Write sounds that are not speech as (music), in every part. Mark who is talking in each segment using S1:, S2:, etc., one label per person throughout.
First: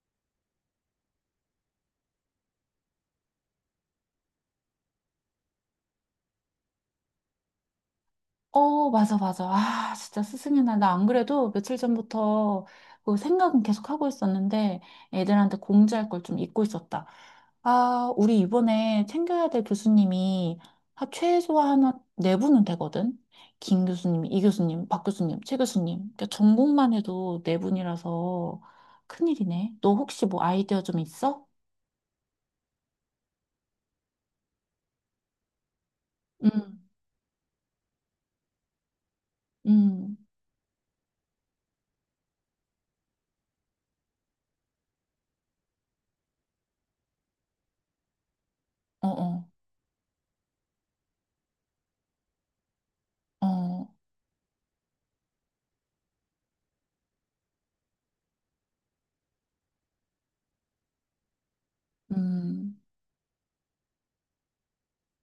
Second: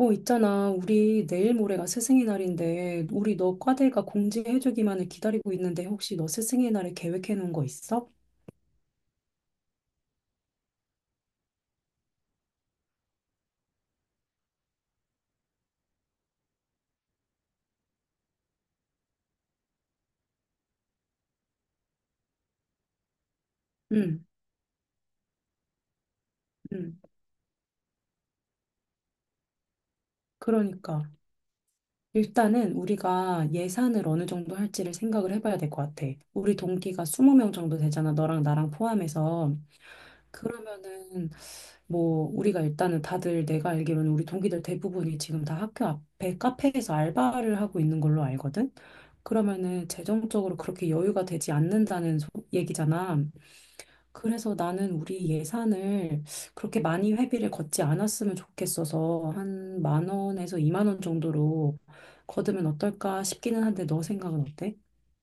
S1: 어, 있잖아. 우리 내일 모레가 스승의 날인데, 우리 너 과대가 공지해주기만을 기다리고 있는데, 혹시 너 스승의 날에 계획해 놓은 거 있어?
S2: 맞아, 맞아. 아, 진짜 스승의 날. 나 안 그래도 며칠 전부터 그 생각은 계속 하고 있었는데 애들한테 공지할 걸 좀 잊고 있었다. 아, 우리 이번에 챙겨야 될 교수님이 한 최소한 한네 분은 되거든. 김 교수님,
S1: 응,
S2: 이 교수님, 박 교수님, 최 교수님. 그러니까 전공만
S1: 응.
S2: 해도 네 분이라서 큰일이네. 너 혹시 뭐 아이디어 좀
S1: 그러니까.
S2: 있어?
S1: 일단은 우리가 예산을 어느 정도 할지를 생각을 해봐야 될 것 같아. 우리
S2: 응,
S1: 동기가 20명 정도 되잖아. 너랑 나랑 포함해서.
S2: 응,
S1: 그러면은 뭐 우리가 일단은 다들 내가 알기로는 우리 동기들 대부분이 지금 다 학교 앞에 카페에서 알바를 하고 있는 걸로 알거든.
S2: 어, 어,
S1: 그러면은 재정적으로 그렇게 여유가 되지 않는다는 얘기잖아.
S2: 어,
S1: 그래서 나는 우리 예산을 그렇게 많이 회비를 걷지 않았으면 좋겠어서 한 만 원에서 2만 원 정도로 걷으면
S2: 음.
S1: 어떨까 싶기는 한데 너 생각은 어때?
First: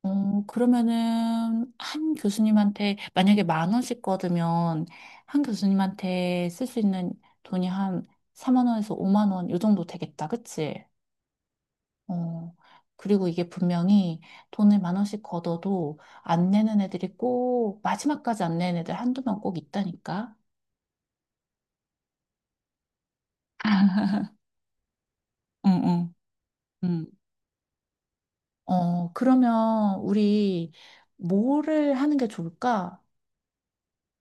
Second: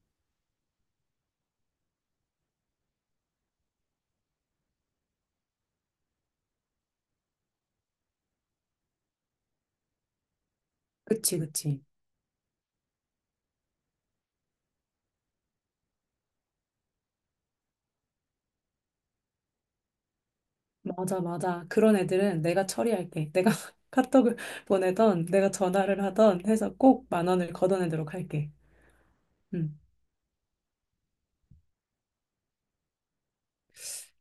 S2: 그러면은 한 교수님한테 만약에 만 원씩 거두면 한 교수님한테 쓸 수 있는 돈이 한 4만 원에서 5만 원 요 정도 되겠다. 그치?
S1: 그치, 그치.
S2: 어. 그리고 이게 분명히 돈을 만 원씩 걷어도 안 내는 애들이 꼭 마지막까지 안 내는 애들 한두 명 꼭 있다니까.
S1: 맞아, 맞아. 그런 애들은 내가 처리할게. 내가 (laughs) 카톡을 보내던, 내가
S2: 응,
S1: 전화를
S2: 응,
S1: 하던 해서 꼭
S2: 응.
S1: 만 원을 걷어내도록 할게. 음.
S2: 그러면 우리 뭐를 하는 게 좋을까?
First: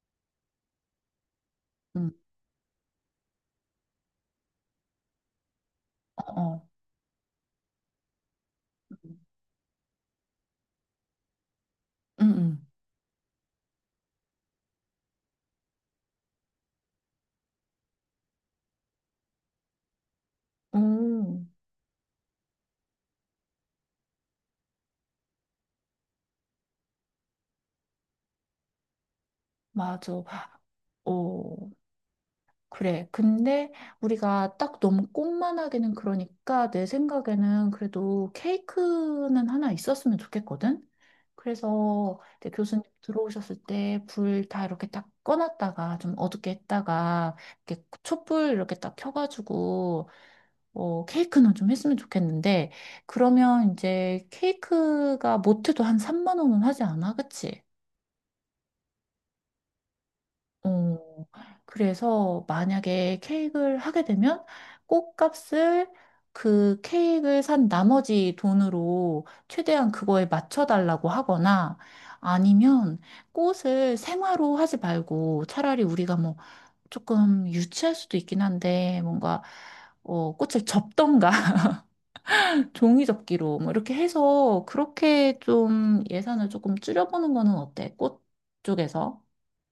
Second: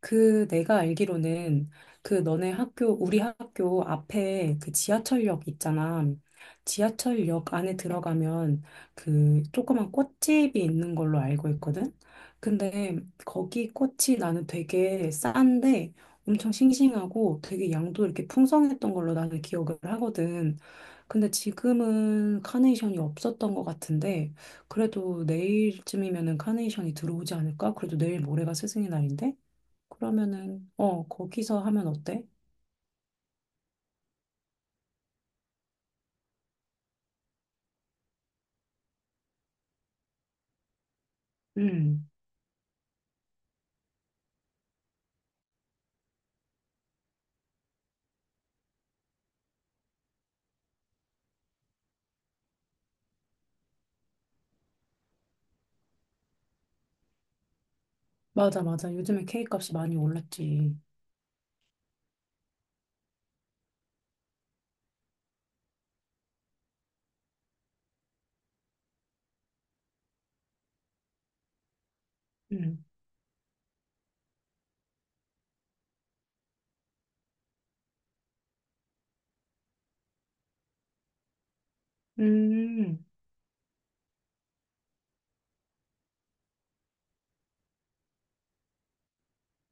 S1: 그 내가 알기로는
S2: 응.
S1: 그 너네 학교, 우리 학교 앞에 그 지하철역 있잖아.
S2: 어. 어.
S1: 지하철역 안에 들어가면 그 조그만 꽃집이 있는 걸로 알고 있거든.
S2: 응, 응,
S1: 근데 거기 꽃이 나는 되게 싼데 엄청 싱싱하고 되게 양도 이렇게 풍성했던 걸로 나는 기억을 하거든. 근데
S2: 오,
S1: 지금은 카네이션이 없었던 것 같은데 그래도 내일쯤이면은 카네이션이 들어오지 않을까? 그래도 내일 모레가 스승의 날인데?
S2: 맞아.
S1: 그러면은, 어, 거기서
S2: 어,
S1: 하면 어때?
S2: 그래. 근데 우리가 딱 너무 꽃만 하기는 그러니까 내 생각에는 그래도 케이크는 하나 있었으면 좋겠거든?
S1: 음,
S2: 그래서 이제 교수님 들어오셨을 때 불 다 이렇게 딱 꺼놨다가 좀 어둡게 했다가 이렇게 촛불 이렇게 딱 켜가지고 케이크는 좀 했으면 좋겠는데 그러면 이제 케이크가 모트도 한 3만 원은 하지 않아? 그치?
S1: 맞아, 맞아. 요즘에 K값이 많이 올랐지.
S2: 어, 그래서 만약에 케이크를 하게 되면 꽃값을 그 케이크를 산 나머지 돈으로 최대한 그거에 맞춰달라고 하거나
S1: 음,
S2: 아니면 꽃을 생화로 하지 말고 차라리 우리가 뭐 조금 유치할 수도 있긴 한데 뭔가 꽃을 접던가 (laughs)
S1: 음,
S2: 종이 접기로 뭐 이렇게 해서 그렇게 좀 예산을 조금 줄여보는 거는 어때? 꽃 쪽에서?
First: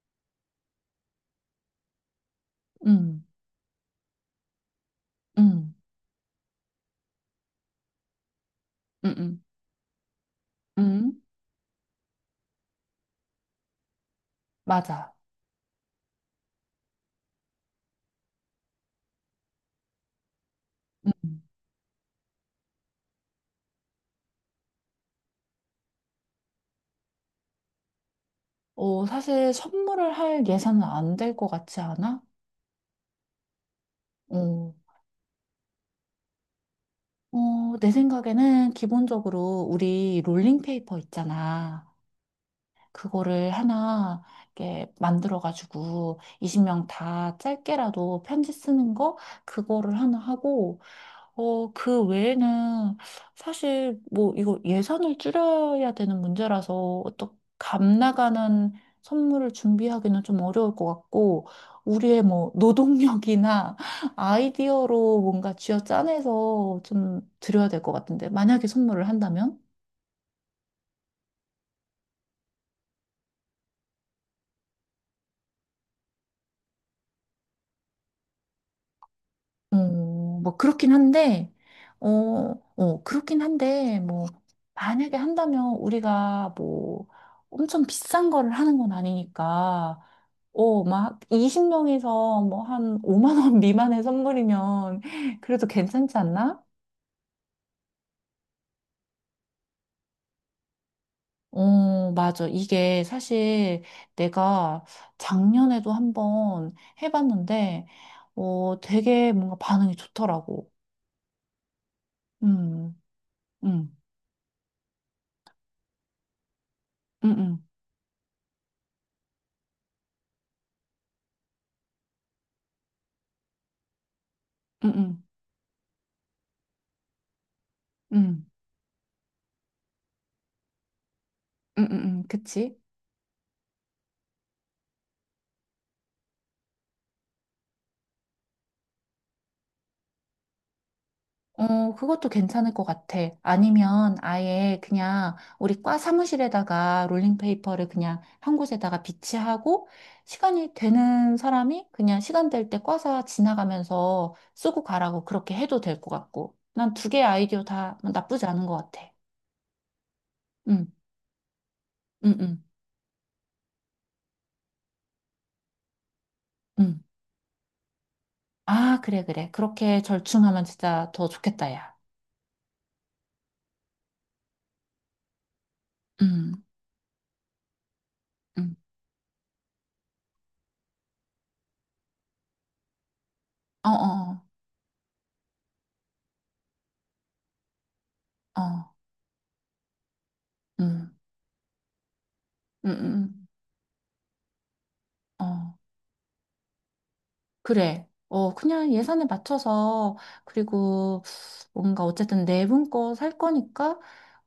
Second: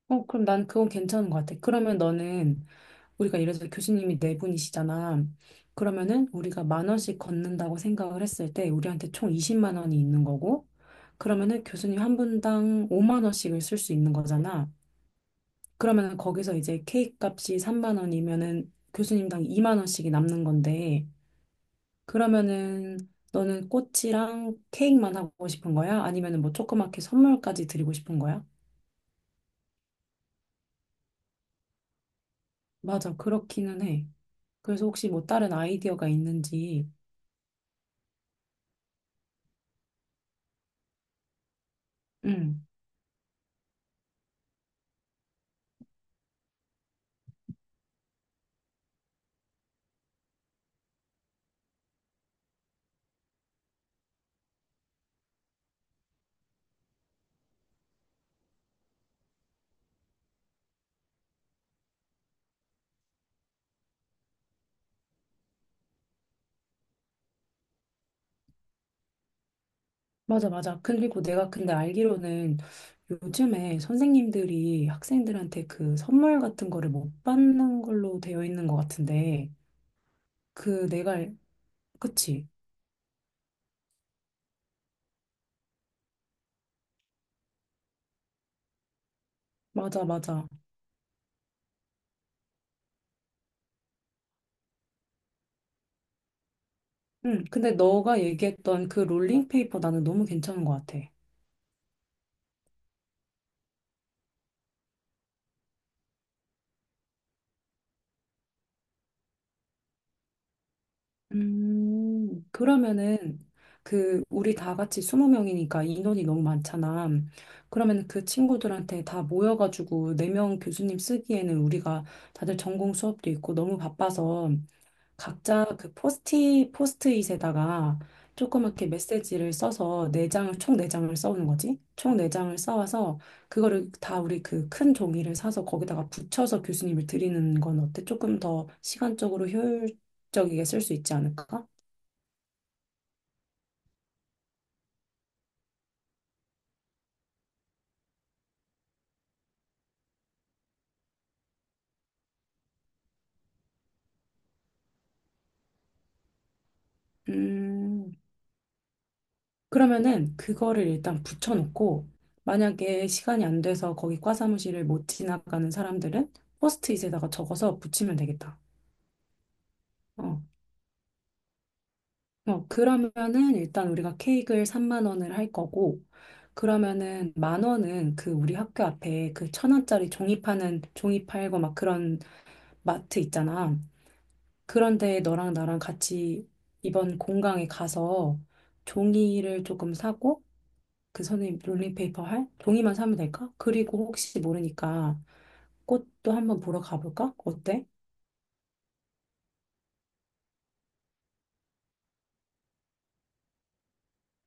S1: 어, 그럼 난 그건 괜찮은 것 같아. 그러면 너는,
S2: 음,
S1: 우리가 예를 들어 교수님이 네 분이시잖아.
S2: 음,
S1: 그러면은 우리가 1만 원씩 걷는다고 생각을 했을 때, 우리한테
S2: 음,
S1: 총
S2: 음.
S1: 20만 원이 있는 거고,
S2: 음.
S1: 그러면은 교수님 한 분당 5만 원씩을 쓸 수 있는 거잖아.
S2: 맞아.
S1: 그러면은 거기서 이제 K값이 3만 원이면은 교수님당 2만 원씩이 남는 건데,
S2: 음.
S1: 그러면은 너는 꽃이랑 케이크만 하고 싶은 거야? 아니면은 뭐 조그맣게 선물까지 드리고 싶은 거야?
S2: 사실 선물을 할 예산은 안 될 것 같지 않아?
S1: 맞아, 그렇기는 해.
S2: 어,
S1: 그래서 혹시 뭐 다른 아이디어가 있는지.
S2: 어, 내 생각에는 기본적으로 우리 롤링페이퍼 있잖아.
S1: 응,
S2: 그거를 하나 이렇게 만들어가지고 20명 다 짧게라도 편지 쓰는 거 그거를 하나 하고 그 외에는 사실 뭐 이거 예산을 줄여야 되는 문제라서 어떤 값 나가는 선물을 준비하기는 좀 어려울 것 같고 우리의 뭐 노동력이나 (laughs) 아이디어로 뭔가 쥐어짜내서 좀 드려야 될 것 같은데 만약에 선물을 한다면?
S1: 맞아, 맞아. 그리고 내가 근데 알기로는 요즘에 선생님들이 학생들한테 그 선물 같은 거를 못 받는 걸로 되어 있는 것 같은데,
S2: 어, 뭐
S1: 그
S2: 그렇긴
S1: 내가, 알-
S2: 한데 어,
S1: 그치?
S2: 어, 그렇긴 한데 뭐 만약에 한다면 우리가 뭐 엄청 비싼 거를 하는 건 아니니까
S1: 맞아, 맞아.
S2: 막 20명에서 뭐 한 5만 원 미만의 선물이면 그래도 괜찮지 않나?
S1: 응, 근데 너가 얘기했던 그 롤링페이퍼 나는 너무 괜찮은 것 같아.
S2: 맞아. 이게 사실 내가 작년에도 한번 해봤는데, 되게 뭔가 반응이 좋더라고. 음,
S1: 그러면은
S2: 음,
S1: 그 우리 다 같이 20명이니까 인원이 너무 많잖아.
S2: 음, 음,
S1: 그러면 그 친구들한테 다 모여가지고 4명 교수님 쓰기에는 우리가 다들 전공 수업도 있고 너무 바빠서
S2: 음, 음,
S1: 각자 그 포스트잇에다가
S2: 음,
S1: 조그맣게 메시지를 써서 네 장 총 네 장을 써오는 거지. 총 네 장을
S2: 그치?
S1: 써와서 그거를 다 우리 그 큰 종이를 사서 거기다가 붙여서 교수님을 드리는 건 어때? 조금 더 시간적으로 효율적이게 쓸 수 있지 않을까?
S2: 그것도 괜찮을 것 같아. 아니면 아예 그냥 우리 과 사무실에다가 롤링페이퍼를 그냥 한 곳에다가 비치하고 시간이 되는 사람이 그냥 시간 될 때 과사 지나가면서 쓰고 가라고 그렇게 해도 될 것 같고. 난 두 개의 아이디어 다
S1: 음,
S2: 나쁘지 않은 것 같아.
S1: 그러면은
S2: 응,
S1: 그거를 일단 붙여놓고
S2: 응, 응,
S1: 만약에 시간이 안 돼서 거기 과사무실을 못 지나가는 사람들은
S2: 응.
S1: 포스트잇에다가 적어서 붙이면 되겠다.
S2: 아, 그래, 그래. 그렇게
S1: 어.
S2: 절충하면 진짜 더 좋겠다, 야.
S1: 어, 그러면은 일단 우리가 케이크를 3만 원을 할 거고,
S2: 응,
S1: 그러면은 만 원은 그 우리
S2: 응.
S1: 학교 앞에 그 1,000원짜리 종이 파는 종이 팔고 막 그런 마트 있잖아.
S2: 어, 어,
S1: 그런데 너랑 나랑 같이 이번 공강에 가서
S2: 어, 어.
S1: 종이를 조금 사고,
S2: 응,
S1: 그 선생님 롤링페이퍼 할
S2: 응,
S1: 종이만 사면
S2: 응.
S1: 될까? 그리고 혹시 모르니까
S2: 어.
S1: 꽃도 한번 보러 가볼까? 어때?
S2: 그래. 그냥 예산에 맞춰서, 그리고 뭔가 어쨌든 네 분 거 살 거니까,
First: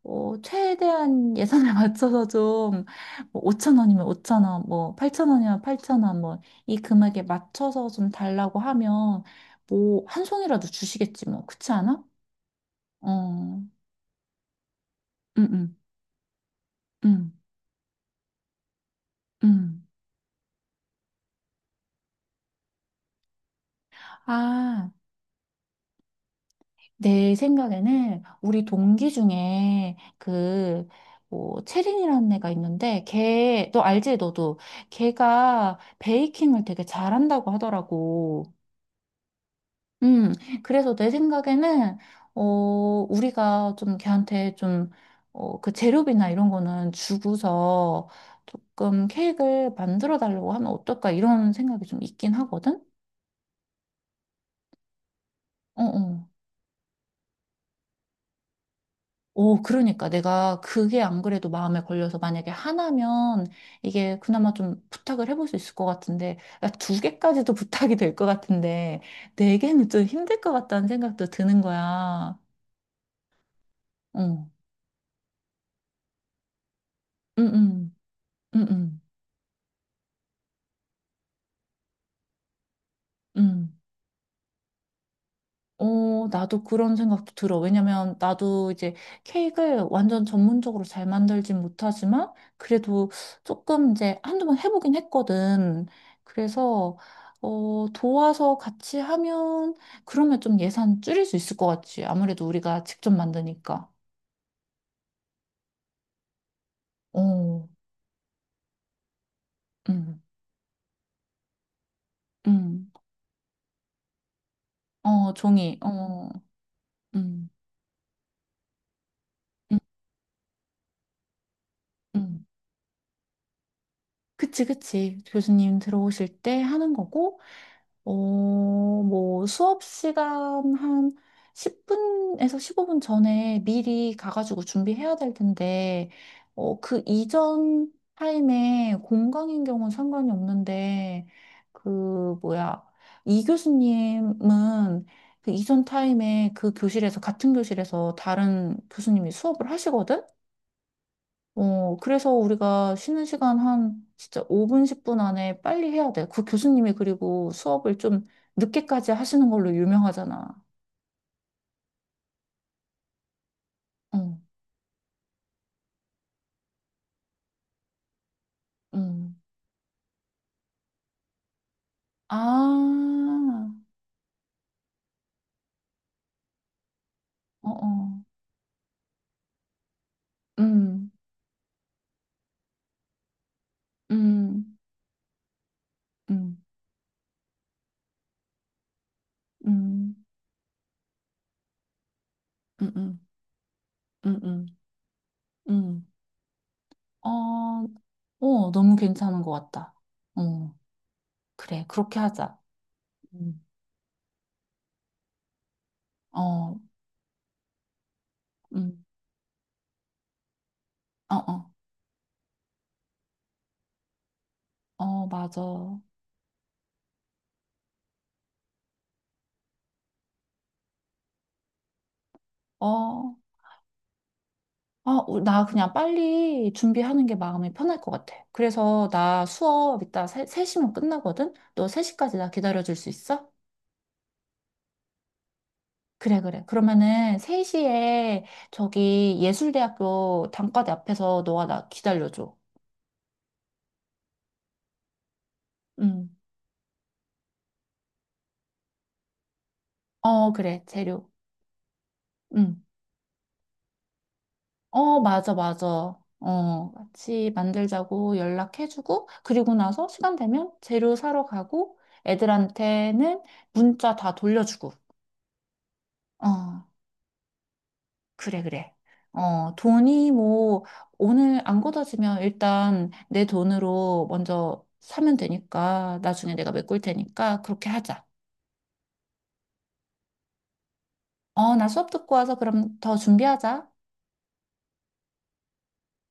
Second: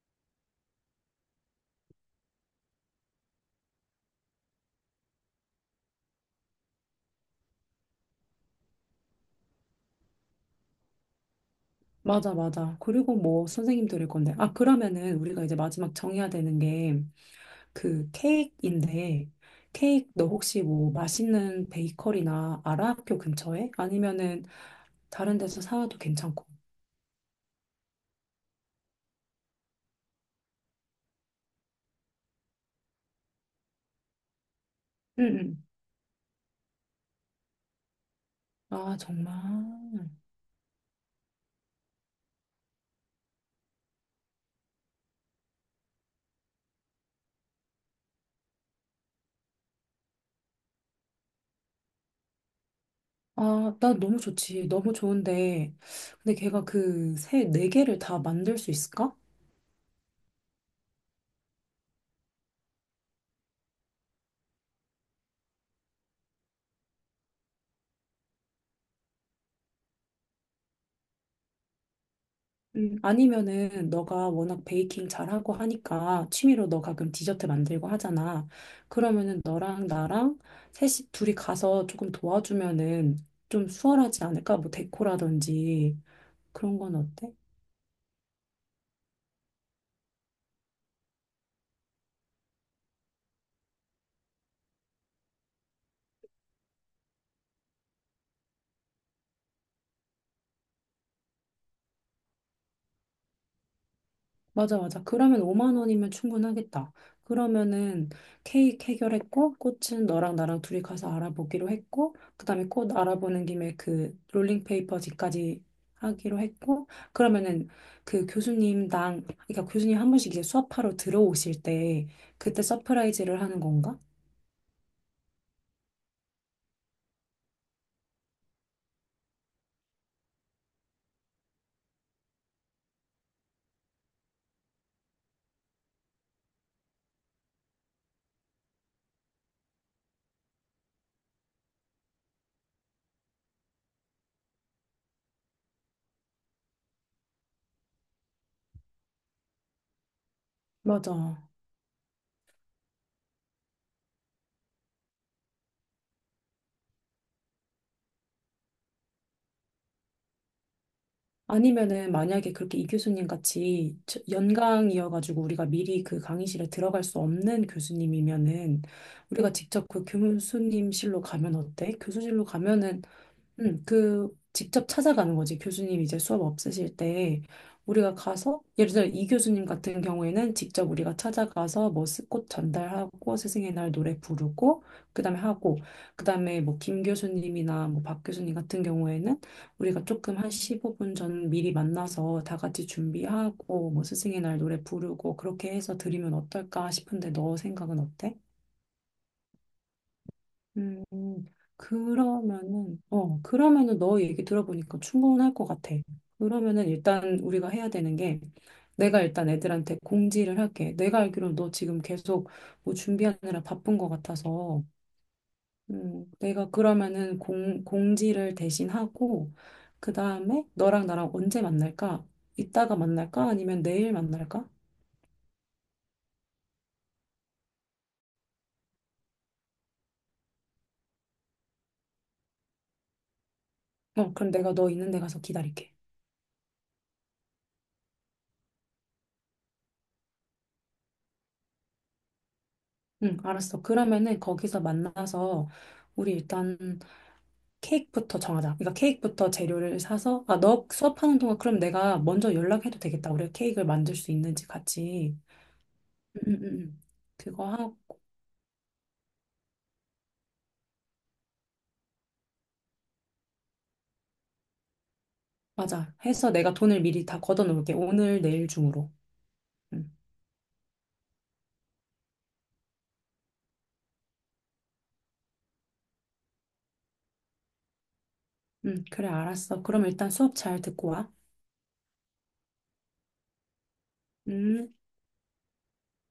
S2: 최대한 예산에 (laughs) 맞춰서 좀, 뭐 5천 원이면 5천 원, 뭐, 팔천 원이면 8천 원, 뭐, 이 금액에 맞춰서 좀 달라고 하면, 뭐, 한 송이라도 주시겠지, 뭐. 그렇지 않아?
S1: 맞아, 맞아. 그리고 뭐
S2: 어,
S1: 선생님 들을 건데. 아, 그러면은 우리가
S2: 응,
S1: 이제
S2: 응,
S1: 마지막 정해야 되는 게
S2: 응,
S1: 그 케이크인데
S2: 응.
S1: 케이크 너 혹시 뭐 맛있는 베이커리나 알아? 학교 근처에? 아니면은
S2: 아.
S1: 다른 데서 사와도 괜찮고.
S2: 내 생각에는 우리 동기 중에 그, 뭐, 채린이라는 애가 있는데, 걔, 너 알지, 너도?
S1: 응응.
S2: 걔가 베이킹을 되게 잘한다고 하더라고.
S1: 아 정말.
S2: 음, 그래서 내 생각에는, 어, 우리가 좀 걔한테 좀, 그 재료비나 이런 거는 주고서 조금 케이크를 만들어 달라고 하면 어떨까, 이런 생각이 좀 있긴 하거든?
S1: 아 나 너무 좋지. 너무 좋은데
S2: 어, 어.
S1: 근데 걔가 그 세 네 개를 다 만들 수 있을까?
S2: 오, 그러니까 내가 그게 안 그래도 마음에 걸려서 만약에 하나면 이게 그나마 좀 부탁을 해볼 수 있을 것 같은데, 야, 두 개까지도 (laughs) 부탁이 될 것 같은데, 네 개는 좀 힘들 것 같다는 생각도 드는 거야.
S1: 아니면은
S2: 어,
S1: 너가
S2: 응,
S1: 워낙 베이킹 잘하고 하니까 취미로 너 가끔 디저트
S2: 응,
S1: 만들고
S2: 응,
S1: 하잖아.
S2: 응,
S1: 그러면은 너랑 나랑 셋이 둘이 가서 조금 도와주면은
S2: 응.
S1: 좀 수월하지 않을까? 뭐 데코라든지
S2: 나도
S1: 그런 건
S2: 그런
S1: 어때?
S2: 생각도 들어. 왜냐면 나도 이제 케이크를 완전 전문적으로 잘 만들진 못하지만 그래도 조금 이제 한두 번 해보긴 했거든. 그래서 도와서 같이 하면 그러면 좀 예산 줄일 수 있을 것 같지. 아무래도 우리가 직접 만드니까.
S1: 맞아, 맞아. 그러면 5만 원이면 충분하겠다.
S2: 어,
S1: 그러면은 케이크 해결했고, 꽃은
S2: 음,
S1: 너랑 나랑 둘이 가서 알아보기로 했고, 그다음에
S2: 음,
S1: 꽃 알아보는 김에 그
S2: 어,
S1: 롤링페이퍼지까지
S2: 종이, 어,
S1: 하기로 했고,
S2: 음,
S1: 그러면은 그 교수님당, 그러니까
S2: 음,
S1: 교수님 한 번씩 이제 수업하러 들어오실 때,
S2: 음.
S1: 그때 서프라이즈를 하는 건가?
S2: 그치, 그치. 교수님 들어오실 때 하는 거고. 어, 뭐 수업 시간 한 10분에서 15분 전에 미리 가가지고 준비해야 될 텐데, 그 이전 타임에 공강인 경우는 상관이 없는데, 그, 뭐야, 이 교수님은 그 이전 타임에 그 교실에서, 같은 교실에서 다른 교수님이 수업을 하시거든?
S1: 맞아.
S2: 그래서 우리가 쉬는 시간 한 진짜 5분, 10분 안에 빨리 해야 돼. 그 교수님이 그리고 수업을 좀 늦게까지 하시는 걸로 유명하잖아.
S1: 아니면은 만약에 그렇게 이 교수님 같이
S2: 어,
S1: 연강이어가지고 우리가 미리 그 강의실에 들어갈 수 없는 교수님이면은
S2: 음.
S1: 우리가 직접 그 교수님실로 가면 어때? 교수실로 가면은
S2: 아,
S1: 그 직접 찾아가는 거지. 교수님 이제 수업 없으실 때
S2: 어,
S1: 우리가
S2: 어.
S1: 가서 예를 들어 이 교수님 같은 경우에는 직접
S2: 음,
S1: 우리가 찾아가서 뭐 꽃 전달하고 스승의 날 노래
S2: 음,
S1: 부르고 그다음에 하고
S2: 음,
S1: 그다음에 뭐 김 교수님이나 뭐 박 교수님 같은 경우에는 우리가
S2: 음,
S1: 조금 한 15분 전 미리 만나서 다 같이
S2: 음, 음,
S1: 준비하고 뭐
S2: 음,
S1: 스승의 날
S2: 음.
S1: 노래 부르고 그렇게 해서
S2: 음.
S1: 드리면 어떨까 싶은데 너
S2: 어,
S1: 생각은 어때?
S2: 어, 너무 괜찮은 것 같다. 어,
S1: 음,
S2: 그래. 그렇게 하자.
S1: 그러면은, 어,
S2: 음.
S1: 그러면은 너 얘기 들어보니까 충분할 것 같아.
S2: 어,
S1: 그러면은 일단 우리가 해야 되는 게,
S2: 음.
S1: 내가 일단 애들한테 공지를 할게. 내가
S2: 어,
S1: 알기로는 너
S2: 어.
S1: 지금 계속 뭐 준비하느라 바쁜 것 같아서,
S2: 어, 맞아.
S1: 내가 그러면은 공지를 대신 하고, 그 다음에 너랑 나랑 언제 만날까? 이따가
S2: 어.
S1: 만날까? 아니면 내일 만날까?
S2: 아, 우- 나 그냥 빨리 준비하는 게 마음이 편할 것 같아. 그래서 나 수업 이따 세, 3시면 끝나거든? 너 3시까지 나 기다려줄 수 있어?
S1: 어, 그럼 내가 너 있는 데 가서 기다릴게.
S2: 그래, 그래. 그러면은 3시에 저기 예술대학교 단과대 앞에서 너가 나 기다려줘.
S1: 응, 알았어. 그러면은 거기서 만나서,
S2: 응.
S1: 우리 일단 케이크부터 정하자. 그러니까 케이크부터 재료를 사서,
S2: 어,
S1: 아,
S2: 그래.
S1: 너
S2: 재료.
S1: 수업하는 동안 그럼 내가 먼저
S2: 응.
S1: 연락해도 되겠다. 우리가 케이크를 만들 수 있는지
S2: 어,
S1: 같이.
S2: 맞아, 맞아.
S1: 음, 음, 음.
S2: 같이
S1: 그거 하고,
S2: 만들자고 연락해주고, 그리고 나서 시간 되면 재료 사러 가고, 애들한테는 문자 다 돌려주고.
S1: 맞아. 해서 내가
S2: 어.
S1: 돈을 미리 다 걷어놓을게. 오늘,
S2: 그래,
S1: 내일
S2: 그래.
S1: 중으로.
S2: 어,
S1: 음,
S2: 돈이 뭐, 오늘 안 걷어지면 일단 내 돈으로 먼저 사면 되니까, 나중에 내가 메꿀 테니까, 그렇게 하자.
S1: 그래, 알았어. 그럼 일단 수업 잘 듣고 와.
S2: 나 수업 듣고 와서 그럼 더 준비하자.
S1: 음.